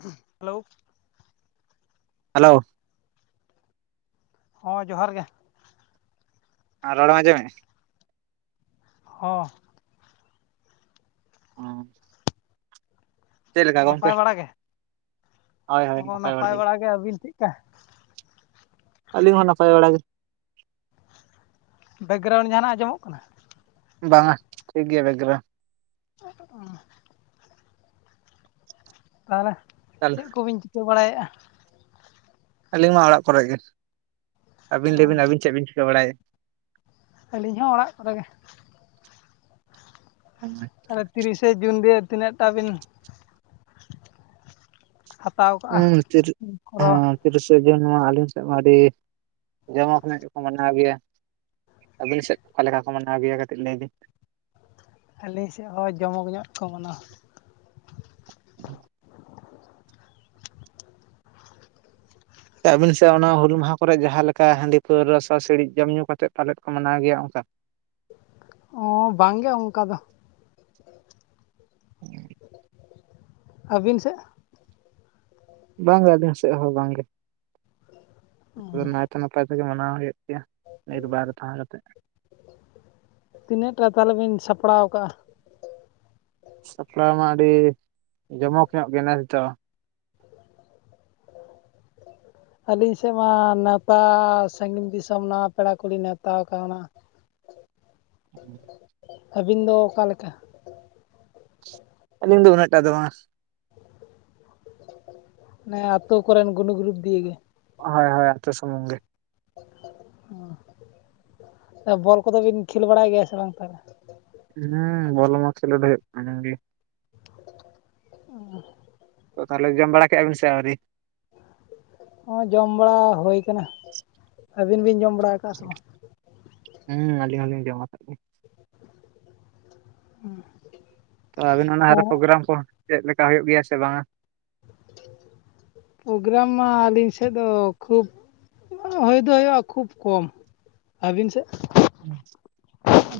ᱦᱩ hello hello ᱦᱚᱸ ᱡᱚᱦᱟᱨ ᱜᱮ ᱟᱨ ᱨᱚᱲᱮᱢ ᱟᱡᱚᱢᱮᱜ ᱟ ᱦᱚᱸ ᱦᱮ ᱱᱟᱯᱟᱭ ᱵᱟᱲᱟ ᱜᱮ ᱦᱚᱸ ᱱᱟᱯᱟᱭ ᱵᱟᱲᱟ ᱜᱮ ᱟᱹᱵᱤᱱ ᱪᱮᱫᱠᱟ? ᱟᱹᱞᱤᱧ ᱦᱚᱸ ᱱᱟᱯᱟᱭ ᱵᱟᱲᱟᱜ ᱜᱮ᱾ ᱵᱮᱠᱜᱨᱟᱣᱩᱱᱰ ᱡᱟᱦᱱᱟᱜ ᱟᱸᱡᱚᱢᱚᱜ ᱠᱟᱱᱟ? ᱵᱟᱝ ᱟ ᱴᱷᱤᱠ ᱜᱮᱭᱟ ᱵᱮᱠᱜᱨᱟ ᱚ ᱛᱟᱦᱚᱞᱮ ᱛᱟᱦᱚᱞᱮ ᱪᱮᱫ ᱠᱚᱵᱤᱱ ᱪᱤᱠᱟᱹ ᱵᱟᱲᱟᱭᱮᱫᱼᱟ᱾ ᱟᱹᱞᱤᱧᱢᱟ ᱚᱲᱟᱜ ᱠᱚᱨᱮ ᱜᱮ᱾ ᱟᱹᱵᱤᱱ ᱞᱟᱹᱭᱵᱤᱱ ᱟᱹᱵᱤᱱ ᱪᱮᱫ ᱵᱤᱱ ᱪᱷᱤᱠᱟᱹ ᱵᱟᱲᱟᱭ ᱮᱫᱟ? ᱟᱹᱞᱤᱧ ᱦᱚᱸ ᱚᱲᱟᱜ ᱠᱚᱨᱮ ᱜᱮ᱾ ᱟᱨ ᱛᱤᱨᱤᱥᱮ ᱡᱩᱱ ᱫᱤᱭᱮ ᱛᱤᱱᱟᱹᱜ ᱴᱟ ᱵᱤᱱ ᱦᱟᱛᱟᱣ ᱠᱟᱜᱼᱟ ᱦᱩᱸ ᱛᱤᱨᱥ ᱠᱚᱨᱟᱣ ᱦᱚᱸ ᱛᱤᱨᱮᱥᱮ ᱡᱩᱱ ᱱᱚᱣᱟ ᱟᱹᱞᱤᱧ ᱥᱮᱫ ᱢᱟ ᱟᱹᱰᱤ ᱡᱚᱢᱚᱠ ᱧᱚᱜ ᱜᱮᱠᱚ ᱢᱟᱱᱟᱣ ᱜᱮᱭᱟ ᱟᱹᱵᱤᱱ ᱥᱮᱫ ᱚᱠᱟ ᱞᱮᱠᱟ ᱠᱚ ᱢᱟᱱᱟᱣ ᱟᱹᱜᱩᱭᱟ ᱠᱟᱹᱴᱤᱡ ᱞᱟᱹᱭ ᱵᱤᱱ ᱟᱹᱞᱤᱧ ᱥᱮᱫ ᱦᱚᱸ ᱡᱚᱢᱚᱠ ᱧᱚᱜ ᱠᱚ ᱢᱟᱱᱟ᱾ ᱟᱹᱵᱤᱱ ᱥᱮ ᱚᱱᱟ ᱦᱩᱞ ᱢᱟᱦᱟ ᱠᱚᱨᱮᱜ ᱡᱟᱦᱟᱸ ᱞᱮᱠᱟ ᱦᱟᱺᱰᱤ ᱯᱟᱹᱣᱨᱟ ᱥᱚ ᱥᱤᱲᱤᱡ ᱡᱚᱢ ᱧᱩ ᱠᱟᱛᱮᱫ ᱠᱚ ᱢᱟᱱᱟᱣ ᱜᱮᱭᱟ ᱯᱟᱞᱮᱫ ᱚᱱᱠᱟ [inaudible] ᱚᱸᱻ ᱵᱟᱝᱜᱮ ᱚᱱᱠᱟ ᱫᱚ᱾ ᱟᱹᱵᱤᱱ ᱥᱮᱫ ᱵᱟᱝᱜᱮ ᱟᱹᱞᱤᱧ ᱥᱮᱫ ᱦᱚᱸ ᱵᱟᱝᱜᱮ᱾ ᱥᱩ ᱱᱟᱭ ᱛᱮ ᱱᱟᱯᱟᱭ ᱛᱮ ᱢᱟᱱᱟᱣ ᱦᱩᱭᱩᱜ᱾ ᱴᱷᱭᱟ ᱱᱤᱨ ᱵᱟᱨ ᱛᱟᱦᱮᱸ ᱠᱟᱛᱮ᱾ ᱛᱤᱱᱟᱹᱜ ᱴᱟ ᱛᱟᱦᱚᱞᱮ ᱵᱤᱱ ᱥᱟᱯᱲᱟᱣ ᱠᱟᱜᱼᱟ᱾ ᱥᱟᱯᱲᱟᱣ ᱢᱟ ᱟᱹᱰᱤ ᱡᱚᱢᱚᱠ ᱧᱚᱜ ᱜᱮ ᱱᱮᱥ ᱫᱚ᱾ ᱟᱹᱞᱤᱧ ᱥᱮᱫ ᱢᱟ ᱱᱮᱣᱛᱟ ᱥᱟᱺᱜᱤᱧ ᱫᱤᱥᱚᱢ ᱱᱚᱣᱟ ᱯᱮᱲᱟ ᱠᱚᱞᱤᱧ ᱱᱮᱣᱛᱟ ᱠᱟᱣᱱᱟ᱾ ᱦᱮᱸ ᱟᱹᱵᱤᱱ ᱫᱚ ᱚᱠᱟ ᱞᱮᱠᱟ? ᱟᱞᱤᱧ ᱫᱚ ᱩᱱᱟᱜ ᱴᱟᱜ ᱫᱚ ᱵᱟᱝᱟ ᱚᱱᱮ ᱟᱛᱩ ᱠᱚᱨᱮᱱ ᱜᱩᱱᱤ ᱜᱨᱩᱯ ᱫᱤᱭ ᱜᱮ᱾ ᱦᱚᱭ ᱦᱚᱭ ᱟᱛᱩ ᱥᱩᱢᱩᱝ ᱜᱮ᱾ ᱵᱚᱞ ᱠᱚᱫᱚ ᱵᱤᱱ ᱠᱷᱮᱞ ᱵᱟᱲᱟᱭ ᱜᱮᱭᱟ ᱥᱮ ᱵᱟᱝ ᱛᱟᱦᱞᱮ? ᱦᱩᱸᱻ ᱵᱚᱞᱚ ᱢᱟ ᱠᱷᱮᱞᱚᱰ ᱦᱩᱭᱩᱜ ᱠᱟᱱ ᱜᱤ᱾ ᱚᱸᱻ ᱛᱚ ᱛᱟᱦᱚᱞᱮ ᱡᱚᱢ ᱵᱟᱲᱟ ᱠᱮᱜᱼᱟ ᱵᱤᱱ ᱥᱮ ᱟᱹᱣᱨᱤ? ᱳ ᱻᱡᱚᱢ ᱵᱟᱲᱟ ᱦᱩᱭ ᱠᱟᱱᱟ ᱟᱹᱵᱤᱱ ᱵᱤᱱ ᱡᱚᱢ ᱵᱟᱲᱟ ᱟᱠᱟᱜᱼᱟ ᱥᱮ ᱵᱟᱝ? ᱦᱩᱸᱻ ᱟᱹᱞᱤᱧ ᱦᱚᱸᱞᱤᱧ ᱡᱚᱢᱟ ᱟᱠᱟᱫ ᱜᱮ᱾ ᱦᱮᱸ ᱛᱚ ᱟᱵᱤᱱ ᱚᱱᱟᱨᱯᱨᱳᱜᱨᱟᱢ ᱠᱚ ᱪᱮᱫ ᱞᱮᱠᱟ ᱦᱩᱭᱩᱜ ᱜᱮᱭᱟ ᱥᱮ ᱵᱟᱝᱟ? ᱯᱨᱳᱜᱨᱟᱢ ᱢᱟ ᱟᱹᱞᱤᱧ ᱥᱮᱫ ᱫᱚ ᱠᱷᱩᱵᱽ ᱦᱩᱭᱴᱭ ᱫᱚ ᱦᱩᱭᱩᱜᱼᱟ᱾ ᱠᱷᱩᱵ ᱠᱚᱢ ᱟᱹᱵᱤᱱ ᱥᱮᱫ?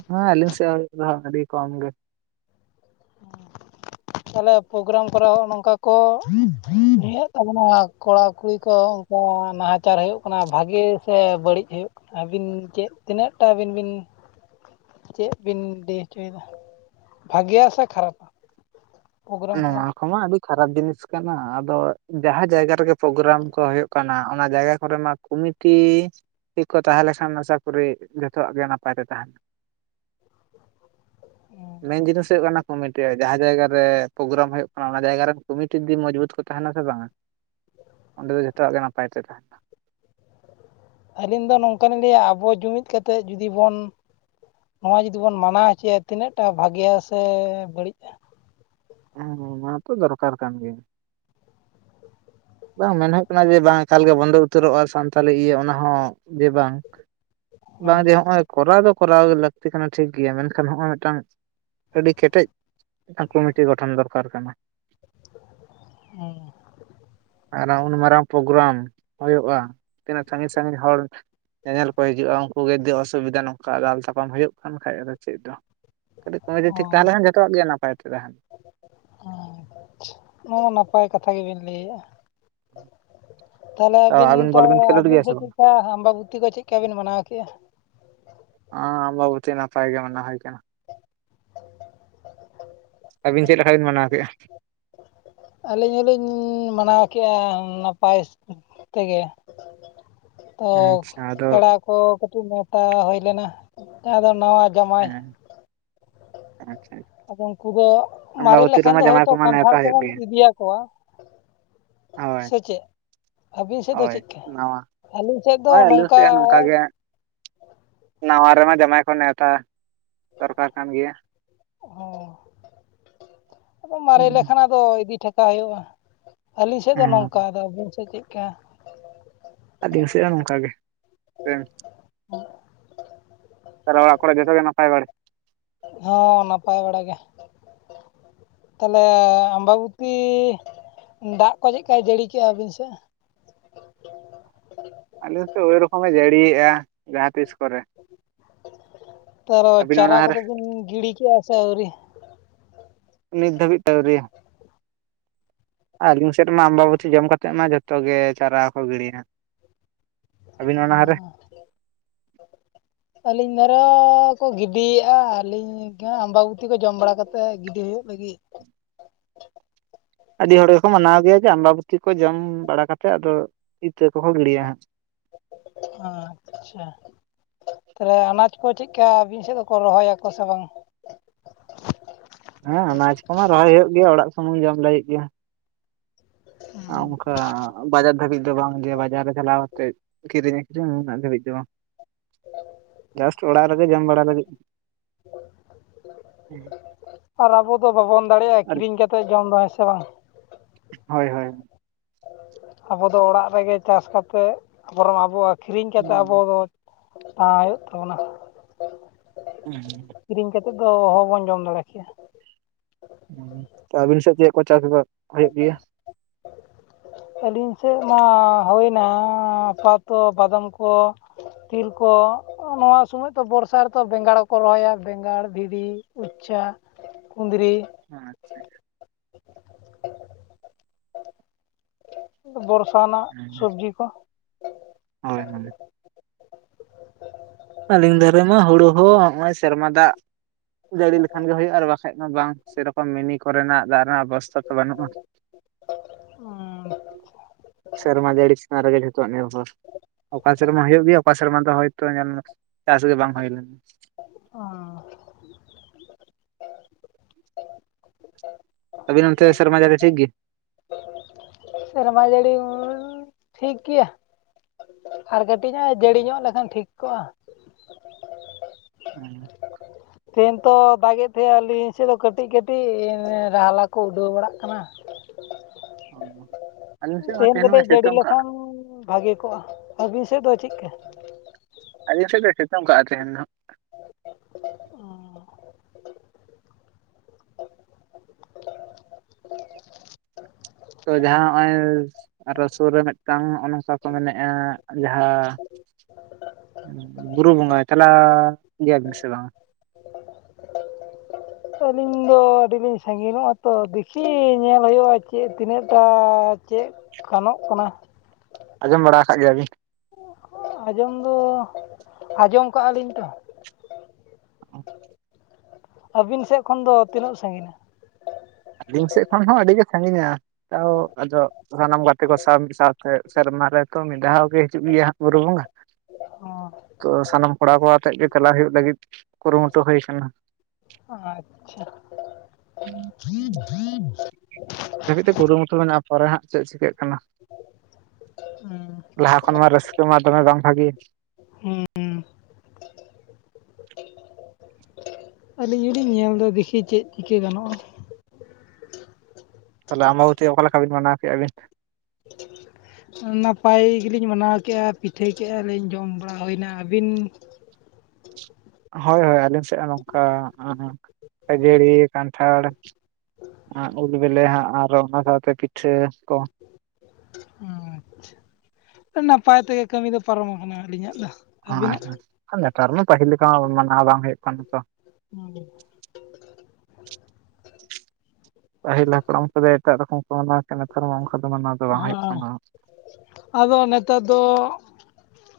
ᱦᱮᱸ ᱟᱹᱞᱤᱧ ᱥᱮ ᱟᱹᱰᱤ ᱠᱚᱢ ᱜᱮ᱾ [inaudible] ᱛᱟᱦᱚᱞᱮ ᱯᱨᱳᱜᱨᱟᱢ ᱠᱚᱨᱮ ᱱᱚᱜᱚᱱᱚᱝᱠᱟ ᱠᱚ ᱱᱚᱝᱠᱟ ᱠᱚ ᱦᱮᱭᱮᱫ ᱛᱟᱵᱚᱱᱟ ᱠᱚᱲᱟᱼ ᱠᱩᱲᱤ ᱠᱚ ᱚᱱᱠᱟ᱾ ᱱᱟᱦᱟᱪᱟᱨ ᱦᱩᱭᱩᱜ ᱠᱟᱱᱟ ᱵᱷᱟᱹᱜᱤ ᱥᱮ ᱵᱟᱹᱲᱤᱡ ᱦᱩᱭᱩᱜ ᱠᱟᱱᱟ ᱟᱹᱵᱤᱱ ᱪᱮᱫ ᱛᱤᱱᱟᱹᱜᱴᱟᱜ ᱟᱹᱵᱤᱱ ᱵᱤᱱᱻ ᱪᱮᱜ ᱵᱤᱱ ᱞᱟᱹᱭ ᱦᱚᱪᱚᱭᱮᱫᱟ ᱵᱷᱟᱹᱜᱮᱭᱟ ᱥᱮ ᱠᱷᱟᱨᱟᱯᱟ? ᱯᱨᱳᱜᱨᱟᱢ ᱱᱚᱣᱟ ᱠᱚᱨᱟᱣ? ᱠᱚ ᱢᱟ ᱟᱰᱤᱻ ᱠᱷᱟᱨᱟᱯ ᱡᱤᱱᱤᱥ ᱠᱟᱱᱟ ᱟᱫᱚ ᱡᱟᱦᱟᱸ ᱡᱟᱭᱜᱟ ᱨᱮᱜᱮ ᱯᱨᱳᱜᱨᱟᱢ ᱠᱚ ᱦᱩᱭᱩᱜ ᱠᱟᱱᱟ ᱚᱱᱟ ᱡᱟᱭᱜᱟ ᱠᱚᱨᱮ ᱢᱟ ᱠᱚᱢᱤᱴᱤ ᱠᱚ ᱛᱟᱦᱮᱸᱞᱮᱠᱷᱟᱱ ᱟᱥᱟ ᱠᱚᱨᱤ ᱡᱚᱛᱚᱣᱟᱜ ᱜᱮ ᱱᱟᱯᱟᱭ ᱛᱮ ᱛᱟᱦᱮᱱᱟ᱾ ᱢᱮᱱ ᱡᱤᱱᱤᱥ ᱦᱩᱭᱩᱜ ᱠᱟᱱᱟ᱾ ᱠᱚᱢᱤᱴᱤᱟᱜ ᱡᱟᱦᱟᱸ ᱡᱟᱭᱜᱟ ᱨᱮᱻ ᱯᱨᱳᱜᱨᱟᱢ ᱦᱩᱭᱩᱜ ᱠᱟᱱᱟ ᱚᱱᱟ ᱡᱟᱭᱜᱟ ᱨᱮᱱ ᱠᱚᱢᱤᱴᱤ ᱡᱩᱫᱤ ᱢᱚᱡᱽᱵᱩᱛ ᱠᱚ ᱛᱟᱦᱮᱱᱟ ᱥᱮ ᱵᱟᱝᱟ ᱚᱸᱰᱮ ᱫᱚ ᱡᱚᱛᱚᱣᱟᱜ ᱜᱮ ᱱᱟᱯᱟᱭ ᱛᱮ ᱛᱟᱦᱮᱱᱟ᱾ ᱟᱹᱞᱤᱧ ᱫᱚ ᱱᱚᱝᱠᱟ ᱞᱤᱧ ᱞᱟᱹᱭᱟ ᱟᱵᱚ ᱡᱩᱢᱤᱫ ᱠᱟᱛᱮᱜ ᱡᱩᱫᱤ ᱵᱚᱱᱻ ᱱᱚᱣᱟ ᱡᱩᱫᱤ ᱵᱚᱱ ᱢᱟᱱᱟᱣ ᱦᱚᱪᱚᱭᱟ ᱛᱤᱱᱟᱹᱜ ᱴᱟ ᱵᱷᱟᱹᱜᱮᱭᱟ ᱥᱮ ᱵᱟᱹᱲᱤᱡᱼᱟ? ᱦᱮᱸᱻ ᱚᱱᱟ ᱛᱚ ᱫᱚᱨᱠᱟᱨ ᱠᱟᱱ ᱜᱮᱭᱟ᱾ ᱵᱟᱝ ᱢᱮᱱ ᱦᱩᱭᱩᱜ ᱠᱟᱱᱟ ᱡᱮ ᱵᱟᱝ ᱮᱠᱟᱞᱜᱮ ᱵᱚᱱᱫᱚ ᱩᱛᱟᱹᱨᱚᱜᱼᱟ ᱥᱟᱱᱛᱟᱞᱤ ᱤᱭᱟᱹ ᱚᱱᱟ ᱦᱚᱸ ᱡᱮ ᱵᱟᱝ ᱦᱩᱸ ᱵᱟᱝ ᱫᱮ ᱱᱚᱜᱼᱚᱭ ᱠᱚᱨᱟᱣ ᱫᱚ ᱠᱚᱨᱟᱣ ᱜᱮ ᱞᱟᱹᱠᱛᱤ ᱠᱟᱱᱟ ᱴᱷᱤᱠ ᱜᱮᱭᱟ ᱢᱮᱱᱠᱷᱟᱱ ᱱᱚᱜᱼᱚᱭ ᱢᱤᱫᱴᱟᱱ ᱟᱹᱰᱤ ᱠᱮᱴᱮᱡ ᱠᱚᱢᱤᱴᱤ ᱜᱚᱴᱷᱚᱱ ᱫᱚᱨᱠᱟᱨ ᱠᱟᱱᱟ᱾ ᱦᱮᱸ ᱟᱨ ᱩᱱ ᱢᱟᱨᱟᱝ ᱯᱨᱳᱜᱨᱟᱢ ᱦᱩᱭᱩᱜᱼᱟ ᱛᱤᱱᱟᱹᱜ ᱥᱟᱺᱜᱤᱧ ᱥᱟᱺᱜᱤᱧ ᱦᱚᱲ ᱧᱮᱧᱮᱞ ᱠᱚ ᱦᱤᱡᱩᱜᱼᱟ ᱩᱱᱠᱩ ᱜᱮ ᱡᱩᱫᱤ ᱚᱥᱩᱵᱤᱫᱟ ᱱᱚᱝᱠᱟ ᱫᱟᱞ ᱛᱟᱯᱟᱢ ᱦᱩᱭᱩᱜ ᱠᱟᱱ ᱠᱷᱟᱡ ᱫᱚ ᱪᱮᱫ ᱫᱚ᱾ ᱠᱟᱹᱴᱤᱡ ᱠᱚᱢᱫᱤ ᱴᱷᱤᱠ ᱦᱚᱸ ᱛᱟᱦᱮᱞᱮᱱ ᱠᱷᱟᱱ ᱡᱚᱛᱚᱣᱟᱜ ᱜᱮ ᱱᱟᱯᱟᱭ ᱛᱮ ᱛᱟᱦᱮᱱ ᱟᱪ ᱱᱚᱣᱟ ᱱᱟᱯᱟᱭ ᱠᱟᱛᱷᱟ ᱜᱮᱵᱤᱱ ᱞᱟᱹᱭᱮᱜᱼᱟ᱾ ᱦᱩᱸ ᱛᱟᱦᱞᱮ ᱟᱹᱵᱤᱱ ᱫᱚ ᱟᱹᱵᱤᱱ ᱥᱮᱫ ᱵᱟᱝ? ᱪᱮᱫᱞᱮᱠᱟ ᱟᱢᱵᱟᱵᱛᱤ ᱠᱚ ᱪᱮᱫᱠᱟ ᱵᱤᱱ ᱢᱟᱱᱟᱣ ᱠᱮᱫᱮᱜᱼᱟ? ᱦᱟᱸ ᱟᱢᱵᱟᱵᱚᱛᱤ ᱱᱟᱯᱟᱭ ᱜᱮ ᱢᱟᱱᱟᱣ ᱦᱩᱭ ᱟᱠᱟᱱᱟ᱾ ᱠᱟᱷᱟᱧ ᱢᱟᱱᱟᱣ ᱠᱮᱫᱼᱟ ᱟᱞᱤᱧ ᱦᱚᱞᱤᱧ ᱢᱟᱱᱟᱣ ᱠᱮᱜᱼᱟ ᱱᱟᱯᱟᱭ ᱛᱮᱜᱮ ᱛᱚ ᱟᱪᱪᱷᱟ ᱟᱫᱚ ᱯᱮᱲᱟ ᱠᱚ ᱠᱟᱹᱴᱤᱡ ᱱᱮᱶᱛᱟ ᱦᱳᱭ ᱞᱮᱱᱟ ᱟᱫᱚ ᱱᱟᱣᱟ ᱡᱟᱢᱟᱭ ᱦᱮᱸ ᱟᱪᱪᱷᱟ- ᱟᱫᱚ ᱩᱱᱠᱩ ᱫᱚ ᱢᱟᱨᱮ ᱟᱢᱵᱟᱵᱚᱛᱤ ᱞᱮᱠᱷᱟᱱ ᱨᱮᱢᱟ ᱫᱚ ᱦᱳᱭ ᱡᱟᱢᱟᱭ ᱛᱚ ᱠᱚᱢᱟ ᱠᱟᱱᱴᱷᱟᱲ ᱱᱮᱣᱛᱟ ᱦᱩᱭᱩᱜ ᱠᱚᱵᱚᱱ ᱜᱮᱭᱟ ᱤᱫᱤ ᱟᱠᱚᱣᱟ ᱦᱳᱭ ᱥᱮ ᱪᱮᱫ ᱟᱵᱤᱱ ᱥᱮᱜ ᱫᱚ ᱦᱳᱭ ᱪᱮᱫᱠᱟ ᱱᱟᱣᱟ ᱟᱞᱤᱧ ᱦᱳᱭ [unintelligible] ᱦᱚᱸ ᱱᱚᱝᱠᱟ ᱜᱮ ᱱᱟᱣᱟ ᱨᱮᱢᱟ ᱫᱚᱢᱮ ᱠᱚ ᱱᱮᱶᱛᱟ ᱫᱚᱨᱠᱟᱨ ᱠᱟᱱ ᱜᱮᱭᱟ ᱚ ᱟᱫᱚ ᱢᱟᱨᱮ ᱞᱮᱠᱷᱟᱱ ᱟᱫᱚ ᱤᱫᱤ ᱴᱷᱮᱠᱟᱣ ᱦᱳᱭᱳᱜ-ᱟ ᱟᱹᱞᱤᱧ ᱥᱮᱫ ᱫᱚ ᱦᱮᱸ ᱱᱚᱝᱠᱟ ᱫᱚ ᱟᱵᱤᱱ ᱥᱮᱜ ᱪᱮᱫ ᱠᱟ ᱟᱹᱞᱤᱧ ᱥᱮᱫ ᱦᱚᱸ ᱱᱚᱝᱠᱟ ᱜᱮ ᱥᱮᱢ [unintelligible] ᱚᱲᱟᱜ ᱠᱚᱨᱮᱜ ᱡᱚᱛᱚ ᱜᱮ ᱱᱟᱯᱟᱭ ᱵᱟᱲᱮ ᱦᱮᱸ ᱱᱟᱯᱟᱭ ᱵᱟᱲᱟ ᱜᱮ ᱛᱟᱦᱞᱮ ᱟᱵᱟᱵᱚᱛᱤ ᱫᱟᱜ ᱠᱚ ᱪᱮᱫ ᱠᱟᱭ ᱡᱟᱲᱤ ᱠᱮᱜᱼᱟ ᱟᱵᱤᱱ ᱥᱮᱜ [unintelligible] ᱟᱞᱮ ᱥᱮᱜ ᱳᱭ ᱨᱚᱠᱚᱢ ᱮ ᱡᱟᱲᱤ ᱮᱜ-ᱟ [unintelligible] ᱟᱹᱵᱤᱱ ᱪᱟᱨᱟ ᱚᱱᱟ ᱨᱮ ᱠᱚᱫᱚ ᱵᱤᱱ ᱜᱤᱲᱤ ᱠᱮᱜᱼᱟ ᱥᱮ ᱟᱣᱨᱤ ᱱᱤᱛ ᱫᱷᱟᱵᱤᱡ ᱛᱮ ᱟᱣᱨᱤ ᱟᱹᱞᱤᱧ ᱥᱮᱫ ᱢᱟ ᱟᱵᱟᱵᱚᱛᱤ ᱡᱚᱢ ᱠᱟᱛᱮᱜ ᱢᱟ ᱡᱚᱛᱚ ᱜᱮ ᱪᱟᱨᱟ ᱠᱚ ᱜᱤᱲᱤᱭᱟ [unintelligible] ᱚᱱᱟ ᱨᱮ ᱟᱹᱞᱤᱧ [unintelligible] [unintelligible] ᱠᱚ ᱜᱤᱰᱤ ᱭᱟᱜᱼᱟ ᱟᱹᱞᱤᱧ ᱟᱵᱟᱵᱚᱛᱤ ᱠᱚ ᱡᱚᱢ ᱵᱟᱲᱟ ᱠᱟᱛᱮᱜ ᱜᱤᱰᱤ ᱦᱳᱭᱳᱜ ᱞᱟᱹᱜᱤᱜ [unintelligible] ᱟᱹᱰᱤ ᱦᱚᱲ ᱜᱮᱠᱚ ᱢᱟᱱᱟᱣ ᱜᱮᱭᱟ [unintelligible] ᱡᱚᱢ ᱵᱟᱲᱟ ᱠᱟᱛᱮᱜ ᱟᱫᱚ ᱤᱛᱟᱹ ᱠᱚᱦᱚᱸ ᱜᱤᱲᱤᱭᱟ ᱦᱟᱜ ᱟᱪᱪᱷᱟ ᱛᱟᱦᱞᱮ ᱟᱱᱟᱡ ᱠᱚ ᱪᱮᱜ ᱠᱟ ᱟᱵᱤᱱ ᱥᱮᱫ ᱫᱚᱠᱚ ᱨᱚᱦᱚᱭ ᱟᱠᱚ ᱥᱮ ᱵᱟᱝ ᱦᱮᱸ ᱟᱱᱟᱪ ᱠᱚᱢᱟ ᱨᱚᱦᱚᱭ ᱦᱳᱭᱳᱜ ᱜᱮᱭᱟ ᱚᱲᱟᱜ ᱥᱩᱢᱩᱝ ᱡᱚᱢ ᱞᱟᱹᱜᱤᱫ ᱜᱮ ᱚᱝᱠᱟ ᱵᱟᱡᱟᱨ ᱫᱷᱟᱵᱤᱡ ᱫᱚ ᱵᱟᱝ ᱡᱮ ᱵᱟᱡᱟᱨ ᱨᱮ ᱪᱟᱞᱟᱣ [unintelligible] ᱛᱮᱜ ᱠᱤᱨᱤᱧ ᱟᱠᱷᱨᱤᱧ ᱩᱱᱟᱹᱜ ᱫᱷᱟᱹᱵᱤᱡ ᱫᱚ ᱵᱟ ᱡᱟᱥᱴ ᱚᱲᱟᱜ ᱨᱮᱜᱮ ᱡᱚᱢ ᱵᱟᱲᱟ ᱞᱟᱹᱜᱤᱫ ᱟᱨ ᱟᱵᱚ ᱫᱚ ᱵᱟᱵᱚᱱ ᱫᱟᱲᱮᱭᱟᱜᱼᱟ ᱟᱨ ᱠᱤᱨᱤᱧ ᱠᱟᱛᱮ ᱡᱚᱢ ᱫᱚ ᱦᱮᱸ ᱥᱮ ᱵᱟᱝ ᱦᱳᱭ ᱦᱳᱭ ᱟᱵᱚ ᱫᱚ ᱚᱲᱟᱜ ᱨᱮᱜᱮ ᱪᱟᱥ ᱠᱟᱛᱮᱫ ᱟᱵᱚᱨᱮᱢ ᱟᱵᱚ ᱟᱹᱠᱷᱨᱤᱧ ᱠᱟᱛᱮᱜ ᱟᱵᱚ ᱫᱚ ᱛᱟᱦᱮᱸ ᱦᱳᱭᱳᱜ ᱛᱟᱵᱚᱱᱟ ᱦᱩ [unintelligible] ᱫᱚ ᱚᱦᱚᱵᱚᱱ ᱡᱚᱢ ᱫᱟᱲᱮ ᱠᱮᱭᱟ ᱟᱵᱤᱱ ᱥᱮᱫ ᱪᱮᱫ ᱠᱚ ᱪᱟᱥ ᱵᱟᱥ ᱦᱳᱭᱳᱜ ᱜᱮᱭᱟ ᱟᱹᱞᱤᱧ ᱥᱮᱜ ᱢᱟ ᱦᱳᱭ ᱱᱟ ᱟᱯᱟᱛᱚ ᱵᱟᱫᱟᱢ ᱠᱚ ᱛᱤᱞ ᱠᱚ ᱱᱚᱣᱟ ᱥᱩᱢᱟᱹᱡ ᱫᱚ ᱵᱚᱨᱥᱟ ᱨᱮᱛᱚ ᱵᱮᱸᱜᱟᱲ ᱠᱚ ᱨᱚᱦᱚᱭᱟ ᱵᱮᱸᱜᱟᱲ [unintelligible] ᱪᱟ ᱠᱩᱸᱫᱽᱨᱤ ᱟᱪᱪᱷᱟ ᱵᱚᱨᱥᱟ ᱱᱟᱜ ᱥᱚᱵᱽᱡᱤ ᱠᱚ ᱦᱳᱭ ᱦᱳᱭ [unintelligible] ᱟᱹᱞᱤᱧ ᱫᱷᱟᱨᱮ ᱢᱟ ᱦᱳᱲᱳ ᱦᱚᱸ ᱦᱚᱜᱼᱚᱭ ᱥᱮᱨᱢᱟ ᱫᱟᱜ ᱡᱟᱹᱲᱤ ᱞᱮᱠᱷᱟᱱ ᱜᱮ ᱦᱳᱭᱳᱜᱼᱟ ᱟᱨ ᱵᱟᱠᱷᱟᱡ ᱢᱟ ᱵᱟᱝ ᱥᱮᱨᱚᱠᱚᱢ ᱢᱤᱱᱤ ᱠᱚᱨᱮᱱᱟᱜ ᱫᱟᱜ ᱨᱮᱱᱟᱜ ᱵᱮᱵᱚᱥᱛᱟ ᱠᱚ ᱵᱟᱱᱩᱜᱼᱟ ᱥᱮᱨᱢᱟ ᱡᱟᱹᱲᱤ ᱪᱮᱛᱟᱱ ᱨᱮᱜᱮ ᱡᱷᱚᱛᱚᱣᱟᱜ ᱱᱤᱨᱵᱷᱚᱨ ᱚᱠᱟ ᱥᱮᱨᱢᱟ ᱦᱩᱭᱩᱜ ᱜᱮᱭᱟ ᱚᱠᱟ ᱥᱮᱨ ᱢᱟ ᱫᱚ ᱦᱚᱭᱛᱳ ᱧᱮᱞ ᱢᱮ ᱪᱟᱥ ᱜᱮ ᱵᱟᱝ ᱦᱩᱭ ᱞᱮᱱᱟ ᱟᱵᱤᱱ ᱚᱱᱛᱮ ᱥᱟᱨᱢᱟ ᱡᱟᱹᱲᱤ ᱴᱷᱤᱠ ᱜᱮ ᱥᱮᱨᱢᱟ ᱡᱟᱹᱲᱤ ᱴᱷᱤᱠ ᱜᱮᱭᱟ ᱟᱨ ᱠᱟᱹᱴᱤᱡ ᱧᱚᱜ ᱡᱟᱹᱲᱤ ᱧᱚᱜ ᱞᱮᱠᱷᱟᱱ ᱴᱷᱤᱠ ᱠᱚᱜᱼᱟ [inaudible] ᱛᱮᱦᱮᱧ ᱛᱚ ᱫᱟᱜᱮᱫ ᱛᱟᱦᱮᱸᱱᱟ ᱟᱹᱞᱤᱧ ᱥᱮᱫ ᱫᱚ ᱠᱟᱹᱴᱤᱡ ᱠᱟᱹᱴᱤᱡ ᱨᱟᱦᱟᱞᱟ ᱠᱚ ᱩᱰᱟᱹᱣ ᱵᱟᱲᱟᱜ ᱠᱟᱱᱟ [inaudible] [inaudible] ᱥᱮᱫ ᱦᱚᱸ ᱛᱮᱦᱮᱱ ᱛᱮᱦᱮᱧ ᱢᱟᱭ ᱠᱟᱴᱤᱡ ᱡᱟᱹᱲᱤ ᱥᱤᱛᱩᱝ ᱠᱟᱜ ᱞᱮᱠᱷᱟᱱ ᱵᱷᱟᱹᱜᱮ ᱠᱚᱜᱼᱟ ᱟᱹᱵᱤᱱ ᱥᱮᱫ ᱫᱚ ᱪᱮᱫᱠᱟ ᱟᱞᱤᱧ ᱥᱮᱫ ᱫᱚ ᱥᱤᱛᱩᱝ ᱠᱟ-ᱟ ᱛᱮᱦᱮᱧ ᱫᱚ [inaudible] ᱛᱚ ᱡᱟᱦᱟᱸ ᱱᱚᱜᱼᱭ ᱟᱨᱚ ᱥᱩᱨ ᱨᱮ ᱢᱤᱫᱴᱟᱝ ᱱᱚᱝᱠᱟ ᱠᱚ ᱢᱮᱱᱮᱫᱼᱟ ᱡᱟᱦᱟᱸ ᱵᱩᱨᱩ ᱵᱚᱸᱜᱟᱭ ᱪᱟᱞᱟᱜ ᱜᱮᱭᱟ ᱵᱤᱱ ᱥᱮ ᱵᱟᱝᱟ ᱟᱹᱞᱤᱧ ᱫᱚ ᱟᱹᱰᱤ ᱞᱤᱧ ᱥᱟᱺᱜᱤ ᱧᱚᱜᱼᱟ ᱛᱚ ᱫᱮᱠᱷᱤ ᱧᱮᱞ ᱦᱩᱭᱩᱜᱼᱟ ᱪᱮᱫ ᱛᱤᱱᱟᱹᱜᱴᱟ ᱪᱮᱫ ᱜᱟᱱᱚᱜ ᱠᱟᱱᱟ ᱟᱸᱡᱚᱢ ᱵᱟᱲᱟ ᱠᱟᱫ ᱜᱮᱭᱟᱵᱤᱱ ᱟᱸᱡᱚᱢ ᱫᱚ ᱟᱸᱡᱚᱢ ᱠᱟᱜᱼᱟ ᱞᱤᱧ ᱛᱚ ᱟᱹᱵᱤᱱ ᱥᱮᱫ ᱠᱷᱚᱱ ᱫᱚ ᱛᱤᱱᱟᱹᱜ ᱥᱟᱺᱜᱤᱧᱟ ᱟᱹᱞᱤᱧ ᱥᱮᱫ ᱠᱷᱚᱱ ᱦᱚᱸ ᱟᱹᱰᱤᱜᱮ ᱥᱟᱺᱜᱤᱧᱟ ᱟᱫᱚ ᱥᱟᱱᱟᱢ ᱜᱟᱛᱮ ᱠᱚ ᱥᱟᱶ ᱢᱤᱫ ᱥᱟᱶᱛᱮ ᱥᱮᱨ ᱢᱟᱨᱮ ᱛᱚ ᱢᱤᱫ ᱫᱷᱟᱣ ᱜᱮ ᱦᱤᱡᱩᱜ ᱦᱟᱸᱜ ᱜᱮᱭᱟ ᱵᱩᱨᱩ ᱵᱚᱸᱜᱟ ᱚ ᱛᱚ ᱥᱟᱱᱟᱢ ᱠᱚᱲᱟ ᱠᱚ ᱟᱛᱮ ᱜᱮ ᱪᱟᱞᱟᱜ ᱦᱩᱭᱩᱜ ᱞᱟᱹᱜᱤᱫ ᱠᱩᱨᱩᱢᱩᱴᱩ ᱦᱩᱭ ᱟᱠᱟᱱᱟ ᱟᱪᱪᱷᱟ [inaudible] ᱦᱩᱸ ᱦᱩᱸ ᱫᱷᱟᱹᱵᱤᱡ ᱛᱮ ᱠᱩᱨᱩᱢᱩᱴᱩ ᱢᱮᱱᱟᱜᱼᱟ ᱯᱚᱨᱮ ᱦᱟᱸᱜ ᱪᱮᱫ ᱪᱤᱠᱟᱹᱜ ᱠᱟᱱᱟ ᱞᱟᱦᱟ ᱠᱷᱚᱱ ᱢᱟ ᱨᱟᱹᱥᱠᱟᱹ ᱢᱟ ᱫᱚᱢᱮ ᱵᱟᱝ ᱵᱷᱟᱜᱮ [inaudible] ᱟᱹᱞᱤᱧ ᱦᱚᱞᱤᱧ ᱧᱮᱞ ᱫᱚ ᱫᱤᱠᱷᱤ ᱪᱮᱫ ᱪᱤᱠᱟᱹ ᱜᱟᱱᱚᱜᱼᱟ ᱛᱟᱦᱞᱮ ᱟᱢᱢᱵᱟ ᱵᱚᱛᱤ ᱚᱠᱟ ᱞᱮᱠᱟ ᱵᱤᱱ ᱢᱟᱱᱟᱣ ᱠᱮᱜᱼᱟ ᱵᱤᱱ ᱱᱟᱯᱟᱭ ᱜᱮᱞᱤᱧ ᱢᱟᱱᱟᱣ ᱠᱮᱜᱼᱟ ᱯᱤᱴᱷᱟᱹᱭ ᱠᱮᱜᱼᱟ ᱞᱤᱧ ᱡᱚᱢ ᱵᱟᱲᱟ ᱦᱩᱭᱱᱟ ᱟᱹᱵᱤᱱ ᱦᱳᱭ ᱦᱳᱭ ᱟᱹᱞᱤᱧ ᱥᱮᱫ ᱦᱚᱸ ᱱᱚᱝᱠᱟ ᱠᱷᱟᱹᱡᱟᱹᱲᱤ ᱠᱟᱱᱴᱷᱟᱲ ᱩᱞ ᱵᱤᱞᱤ ᱦᱟᱜ ᱟᱨ ᱚᱱᱟ ᱥᱟᱶᱛᱮ ᱯᱤᱴᱷᱟᱹ ᱠᱚ ᱟᱪᱪᱷᱟ ᱱᱟᱯᱟᱭ ᱛᱮᱜᱮ ᱠᱟᱹᱢᱤ ᱫᱚ ᱯᱟᱨᱚᱢ ᱟᱠᱟᱱᱟ ᱟᱹᱞᱤᱧᱟᱜ ᱫᱚ ᱟᱹᱵᱤᱱᱟᱜ ᱦ ᱱᱮᱛᱟᱨ ᱢᱟ ᱯᱟᱹᱦᱤᱞ ᱞᱮᱠᱟ ᱢᱟᱱᱟᱣ ᱵᱟᱝ ᱦᱩᱭᱩᱜ ᱠᱟᱱᱟ ᱛᱚ [unintelligible] ᱯᱟᱹᱦᱤᱞ ᱦᱟᱯᱲᱟᱢ ᱠᱚᱫᱚ ᱮᱴᱟᱜ ᱨᱚᱠᱚᱢ ᱠᱚ ᱢᱟᱱᱟᱣ ᱮᱫ ᱛᱟᱦᱮᱱ ᱱᱮᱛᱟᱨ ᱢᱟ ᱚᱱᱠᱟ ᱫᱚ ᱢᱟᱱᱟᱣ ᱫᱚ ᱵᱟᱝ ᱦᱩᱭᱩᱜ ᱠᱟᱱᱟ ᱦᱚᱸ ᱟᱫᱚ ᱱᱮᱛᱟᱨ ᱫᱚ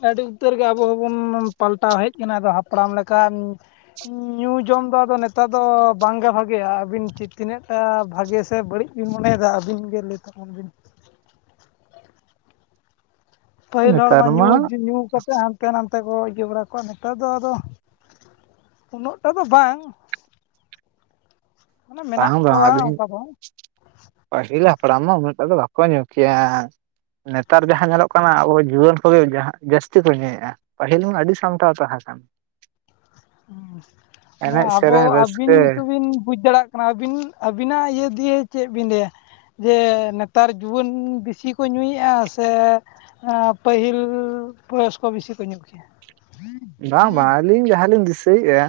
ᱟᱹᱰᱤ ᱩᱛᱟᱹᱨ ᱜᱮ ᱟᱵᱚ ᱦᱚᱸᱵᱚᱱ ᱯᱟᱞᱴᱟᱣ ᱦᱮᱡ ᱠᱟᱱᱟ ᱟᱫᱚ ᱦᱟᱯᱲᱟᱢ ᱞᱮᱠᱟᱱ ᱧᱩ ᱡᱚᱢ ᱫᱚ ᱟᱫᱚ ᱱᱮᱛᱟᱨ ᱫᱚ ᱵᱟᱝᱜᱮ ᱵᱷᱟᱜᱮᱭᱟ ᱟᱹᱵᱤᱱ ᱛᱤᱱᱟᱹᱜᱴᱟ ᱵᱷᱟᱜᱮ ᱥᱮ ᱵᱟᱹᱲᱤᱡ ᱵᱤᱱ ᱢᱚᱱᱮᱭᱮᱫᱟ ᱟᱹᱵᱤᱱ ᱜᱮ ᱞᱟᱹᱭ ᱛᱟᱵᱚᱱ ᱵᱤᱱ [inaudible] ᱯᱟᱹᱦᱤᱞ ᱦᱚᱲ ᱢᱟ ᱧᱩ ᱧᱩ ᱠᱟᱛᱮᱫ ᱛᱮᱫ ᱦᱟᱱᱛᱮ ᱱᱟᱛᱮ ᱠᱚ ᱤᱭᱟᱹ ᱵᱟᱲᱟ ᱠᱚᱜ-ᱟ ᱱᱮᱛᱟᱨ ᱫᱚ ᱟᱫᱚ ᱩᱱᱟᱹᱜ ᱴᱟ ᱫᱚ ᱵᱟᱝ ᱢᱟᱱᱮ ᱢᱮᱱᱟᱜ ᱵᱟᱝ ᱵᱟᱝ ᱠᱚᱣᱟ ᱟᱵᱤᱱ ᱚᱱᱠᱟ ᱫᱚ ᱯᱟᱦᱤᱞᱟᱜ ᱦᱟᱯᱲᱟᱢ ᱦᱚᱸ ᱩᱱᱟᱹᱜ ᱴᱟ ᱫᱚ ᱵᱟᱠᱚ ᱧᱩ ᱠᱮᱭᱟ ᱱᱮᱛᱟᱨ ᱡᱟᱦᱟᱸ ᱧᱮᱞᱚᱜ ᱠᱟᱱᱟ ᱟᱵᱚ ᱡᱩᱣᱟᱹᱱ ᱠᱚᱜᱮ ᱡᱟᱹᱥᱛᱤ ᱠᱚ ᱧᱩᱭᱮᱜᱼᱟ ᱯᱟᱹᱦᱤᱞ ᱢᱟ ᱟᱹᱰᱤ ᱥᱟᱢᱴᱟᱣ ᱛᱟᱦᱮ ᱦ ᱦᱮᱸ ᱢᱟᱱᱮ ᱟᱵᱚ ᱥᱮᱨᱮᱧ ᱟᱹᱵᱤᱱ ᱨᱟᱹᱥᱠᱟᱹ ᱛᱵᱤᱱ ᱵᱩᱡ ᱫᱟᱲᱮᱭᱟᱜ ᱠᱟᱱᱟ ᱟᱹᱵᱤᱱ ᱟᱹᱵᱤᱱᱟᱜ ᱤᱭᱟᱹ ᱫᱤᱭᱮ ᱪᱮᱫ ᱵᱤᱱ ᱞᱟᱹᱭᱟ ᱡᱮ ᱱᱮᱛᱟᱨ ᱡᱩᱣᱟᱹᱱ ᱵᱮᱥᱤ ᱠᱚ ᱧᱩᱭᱮᱫᱼᱟ ᱥᱮ ᱯᱟᱹᱦᱤᱞ ᱵᱚᱭᱚᱥᱠᱚ ᱵᱤᱥᱤ ᱠᱚ ᱧᱩ ᱠᱮᱭᱟ [inaudible] ᱵᱟᱝ ᱵᱟᱝ ᱟᱹᱞᱤᱧ ᱡᱟᱦᱟᱸᱞᱤᱧ ᱫᱤᱥᱟᱹᱭᱮᱫᱼᱟ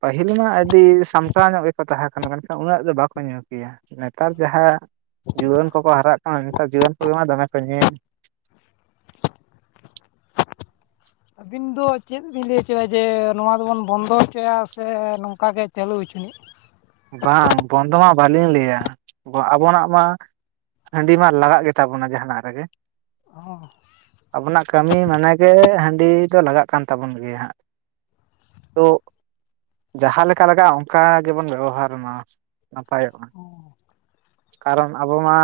ᱯᱟᱹᱦᱤᱞ ᱢᱟ ᱟᱹᱰᱤ ᱥᱟᱢᱴᱟᱣ ᱧᱚᱜ ᱜᱮᱠᱚ ᱛᱟᱦᱮᱸ ᱠᱟᱱᱟ ᱵᱟᱠᱷᱟᱱ ᱢᱮᱱᱠᱷᱟᱱ ᱩᱱᱟᱹᱜ ᱫᱚ ᱵᱟᱠᱚ ᱧᱩ ᱠᱮᱭᱟ ᱱᱮᱛᱟᱨ ᱡᱟᱦᱟᱭᱟᱜ ᱡᱩᱣᱟᱹᱱ ᱠᱚᱠᱚ ᱦᱟᱨᱟᱜ ᱠᱟᱱᱟ ᱱᱮᱛᱟᱨ ᱡᱩᱣᱟᱹᱱ ᱠᱚᱜᱮ ᱢᱟ ᱫᱚᱢᱮ ᱠᱚ ᱯᱟᱱᱮ [inaudible] ᱟᱹᱵᱤᱱ ᱫᱚ ᱪᱮᱫ ᱵᱤᱱ ᱞᱟᱹᱭ ᱦᱚᱪᱚᱭᱭᱟ ᱡᱮ ᱱᱚᱣᱟ ᱫᱚᱵᱚᱱ ᱵᱚᱱᱫᱚ ᱦᱚᱪᱚᱭᱟ ᱥᱮ ᱱᱚᱝᱠᱟ ᱜᱮ ᱪᱟᱞᱩ ᱦᱚᱪᱤᱱᱤ ᱵᱟᱝ ᱵᱚᱱᱫᱚ ᱢᱟ ᱵᱟᱹᱞᱤᱧ ᱞᱟᱹᱭᱟ ᱟᱵᱚᱱᱟᱜ ᱢᱟ ᱦᱟᱺᱰᱤ ᱢᱟ ᱞᱟᱜᱟᱜ ᱜᱮᱛᱟᱵᱚᱱᱟ ᱡᱟᱦᱟᱱᱟᱜ ᱨᱮᱜᱮ ᱦᱚᱸ ᱟᱵᱚᱱᱟᱜ ᱠᱟᱹᱢᱤ ᱢᱟᱱᱮ ᱜᱮ ᱦᱟᱺᱰᱤ ᱫᱚ ᱞᱟᱜᱟᱜ ᱠᱟᱱ ᱛᱟᱵᱚᱱ ᱜᱮᱭᱟ ᱦᱟᱸᱜ ᱛᱚ ᱡᱟᱦᱟᱸ ᱞᱮᱠᱟ ᱞᱟᱜᱟᱜᱼᱟ ᱚᱱᱠᱟ ᱜᱮᱵᱚᱱ ᱵᱮᱵᱚᱦᱟᱨ ᱢᱟ ᱱᱟᱯᱟᱭᱚᱜᱼᱟ ᱦᱚᱸ ᱠᱟᱨᱚᱱ ᱟᱵᱚ ᱢᱟ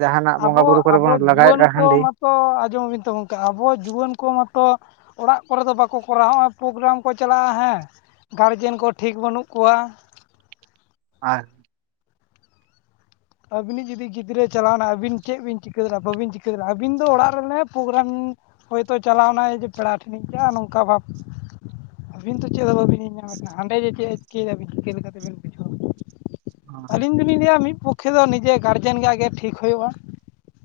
ᱡᱟᱦᱟᱱᱟᱜ ᱵᱚᱸᱜᱟ ᱟᱵᱚ ᱵᱩᱨᱩ ᱠᱚᱨᱮ ᱟᱵᱚ ᱵᱚᱱ ᱡᱩᱣᱟᱹᱱ ᱞᱟᱜᱟᱣᱮᱫᱼᱟ ᱠᱚ ᱦᱟᱺᱰᱤ ᱢᱟᱛᱚ ᱟᱸᱡᱚᱢ ᱵᱤᱱ ᱛᱟᱵᱚᱱ ᱠᱮ ᱟᱵᱚ ᱡᱩᱣᱟᱹᱱ ᱠᱚ ᱢᱟᱛᱚ ᱚᱲᱟᱜ ᱠᱚᱨᱮ ᱫᱚ ᱵᱟᱠᱚ ᱠᱚᱨᱟᱣᱚᱜᱼᱟ ᱯᱨᱳᱜᱨᱟᱢ ᱠᱚ ᱪᱟᱞᱟᱜᱼᱟ ᱦᱮᱸ ᱜᱟᱨᱡᱮᱱ ᱠᱚ ᱴᱷᱤᱠ ᱵᱟᱹᱱᱩᱜ ᱠᱚᱣᱟ ᱟᱨ ᱟᱹᱵᱤᱱᱤᱡ ᱡᱩᱫᱤ ᱜᱤᱫᱽᱨᱟᱹ ᱪᱟᱞᱟᱣᱮᱱᱟ ᱟᱹᱵᱤᱱ ᱪᱮᱫ ᱵᱤᱱ ᱪᱤᱠᱟᱹ ᱫᱟᱲᱮᱼᱟ ᱵᱟᱹᱵᱤᱱ ᱪᱤᱠᱟᱹ ᱫᱟᱲᱮᱭᱟᱜᱼᱟ ᱟᱹᱵᱤᱱ ᱫᱚ ᱚᱲᱟᱜ ᱨᱮᱮ ᱯᱨᱳᱜᱨᱟᱢ ᱦᱚᱭᱛᱳ ᱪᱟᱞᱟᱣᱱᱟᱭ ᱡᱮ ᱯᱮᱲᱟ ᱴᱷᱮᱱᱤᱡ ᱜᱮ ᱱᱚᱝᱠᱟ ᱵᱷᱟᱵᱽ ᱟᱹᱵᱤᱱ ᱛᱚ ᱪᱮᱫ ᱦᱚᱸ ᱵᱟᱹᱵᱤᱱ ᱧᱧᱟᱢᱮᱫ ᱠᱟᱱᱟ ᱦᱟᱸᱰᱮ ᱡ ᱪᱮᱫ ᱪᱤᱠᱟᱹᱵᱤᱱ ᱪᱤᱠᱟᱹ ᱛᱮᱵᱤᱱ ᱵᱩᱡᱷᱟᱹᱣᱟ [inaudible] ᱟᱹᱞᱤᱧ ᱫᱚᱞᱤᱧ ᱞᱟᱹᱭᱟ ᱢᱤᱫ ᱯᱚᱠᱠᱷᱮ ᱫᱚ ᱱᱤᱡᱮ ᱜᱟᱨᱡᱮᱱ ᱨᱮᱭᱟᱜ ᱜᱮ ᱴᱷᱤᱠ ᱦᱩᱭᱩᱜᱼᱟ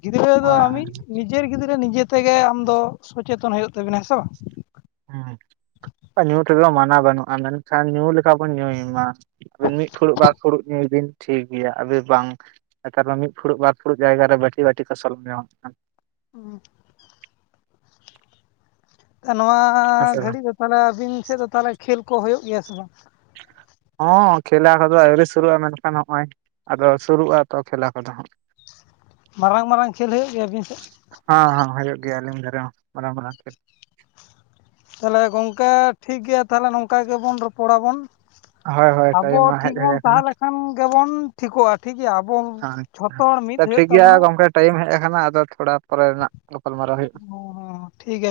ᱜᱤᱫᱽᱨᱟᱹ ᱫᱚ ᱦᱳᱭ ᱦᱳᱭ ᱟᱢᱤᱡ ᱱᱤᱡᱮᱨ ᱜᱤᱫᱟᱹ ᱛᱮ ᱱᱤᱡᱮ ᱛᱮᱜᱮ ᱟᱢ ᱫᱚ ᱥᱚᱪᱮᱛᱚᱱ ᱦᱩᱭᱩᱜ ᱛᱟᱵᱤᱱᱟ ᱦᱮᱸ ᱥᱮ ᱵᱟᱝ ᱦᱮᱸ ᱧᱩ ᱛᱮᱫ ᱢᱟᱱᱟ ᱵᱟᱹᱱᱩᱜᱼᱟ ᱢᱮᱱᱠᱷᱟᱱ ᱧᱩ ᱞᱮᱠᱟ ᱵᱚᱱ ᱧᱩᱭ ᱢᱟ ᱟᱵᱤᱱ ᱢᱤᱫ ᱯᱷᱩᱲᱩᱜ ᱵᱟᱨ ᱯᱷᱩᱲᱩᱜ ᱧᱩᱭ ᱵᱤᱱ ᱴᱷᱤᱠ ᱜᱮᱭᱟ ᱟᱵᱤᱱ ᱵᱟᱝ ᱱᱮᱛᱟᱨ ᱢᱟ ᱢᱤᱫ ᱯᱷᱩᱲᱩᱜ ᱵᱟᱨ ᱯᱷᱩᱲᱩᱜ ᱡᱟᱭᱜᱟᱟᱨᱮ ᱵᱟᱹᱴᱤ ᱵᱟᱹᱴᱤ ᱠᱚ ᱥᱳᱨ ᱧᱚᱝᱚᱜ ᱠᱟᱱᱟ ᱦᱮᱸ [unintelligible] ᱱᱚᱣᱟ ᱦᱮᱸ ᱥᱮ ᱵᱟᱝ ᱜᱷᱟᱹᱲᱤᱡ ᱫᱚ ᱛᱟᱦᱚᱞᱮ ᱟᱹᱵᱤᱱ ᱥᱮᱫ ᱫᱚ ᱛᱟᱦᱚᱞᱮ ᱠᱷᱮᱞ ᱠᱚ ᱦᱩᱭᱩᱜ ᱜᱮᱭᱟ ᱥᱮ ᱵᱟᱝ ᱦᱚᱸ ᱠᱷᱮᱞᱟ ᱠᱚᱫᱚ ᱟᱹᱣᱨᱤ ᱥᱩᱨᱩᱜᱼᱟ ᱢᱮᱱᱠᱷᱟᱱ ᱦᱚᱸᱜᱼᱚᱭ ᱟᱫᱚ ᱥᱩᱨᱩᱜᱼᱟ ᱛᱚ ᱠᱷᱮᱞᱟ ᱠᱚᱫᱚ ᱦᱟᱸᱜ ᱢᱟᱨᱟᱝ ᱢᱟᱨᱟᱝ ᱠᱷᱮᱞ ᱦᱩᱭᱩᱜ ᱜᱮᱭᱟ ᱟᱹᱵᱤᱱ ᱥᱮᱫ ᱦᱮᱸ ᱦᱮ ᱦᱩᱭᱩᱜ ᱜᱮᱭᱟᱞᱤᱧ ᱢ [inaudible] ᱛᱟᱦᱚᱞᱮ ᱜᱚᱝᱠᱮ ᱴᱷᱤᱠ ᱜᱮᱭᱟ ᱛᱟᱦᱚᱞᱮ ᱱᱚᱝᱠᱟ ᱜᱮᱵᱚᱱ ᱨᱚᱯᱚᱲᱟᱵᱚᱱ ᱦᱳᱭ ᱦᱳᱭ ᱟᱵᱚ ᱴᱟᱭᱤᱢ ᱢᱟ ᱴᱷᱤᱠ ᱦᱮᱡ ᱦᱮᱡ ᱵᱚᱱ ᱟᱠᱟᱱᱟ ᱛᱟᱦᱞᱮᱠᱷᱟᱱ ᱜᱮᱵᱚᱱ ᱴᱷᱤᱠᱚᱜᱼᱟ ᱴᱷᱤᱠᱜᱮᱭᱟ ᱟᱵᱚ ᱡᱷᱚᱛᱚ ᱦᱚᱲ ᱢᱤᱫ ᱟ ᱦᱩᱭᱩᱜ ᱴᱷᱤᱠᱜᱮᱭᱟ ᱛᱟᱵᱚᱱᱟ ᱜᱚᱝᱠᱮ ᱴᱟᱭᱤᱢ ᱦᱮᱡ ᱟᱠᱟᱱᱟ ᱟᱫᱚ ᱛᱷᱚᱲᱟ ᱯᱚᱨᱮ ᱨᱮᱱᱟᱜ ᱜᱟᱯᱟᱞᱢᱟᱨᱟᱣ ᱦᱩᱭᱩᱜᱼᱟ ᱦ ᱦ ᱴᱷᱤᱠᱮ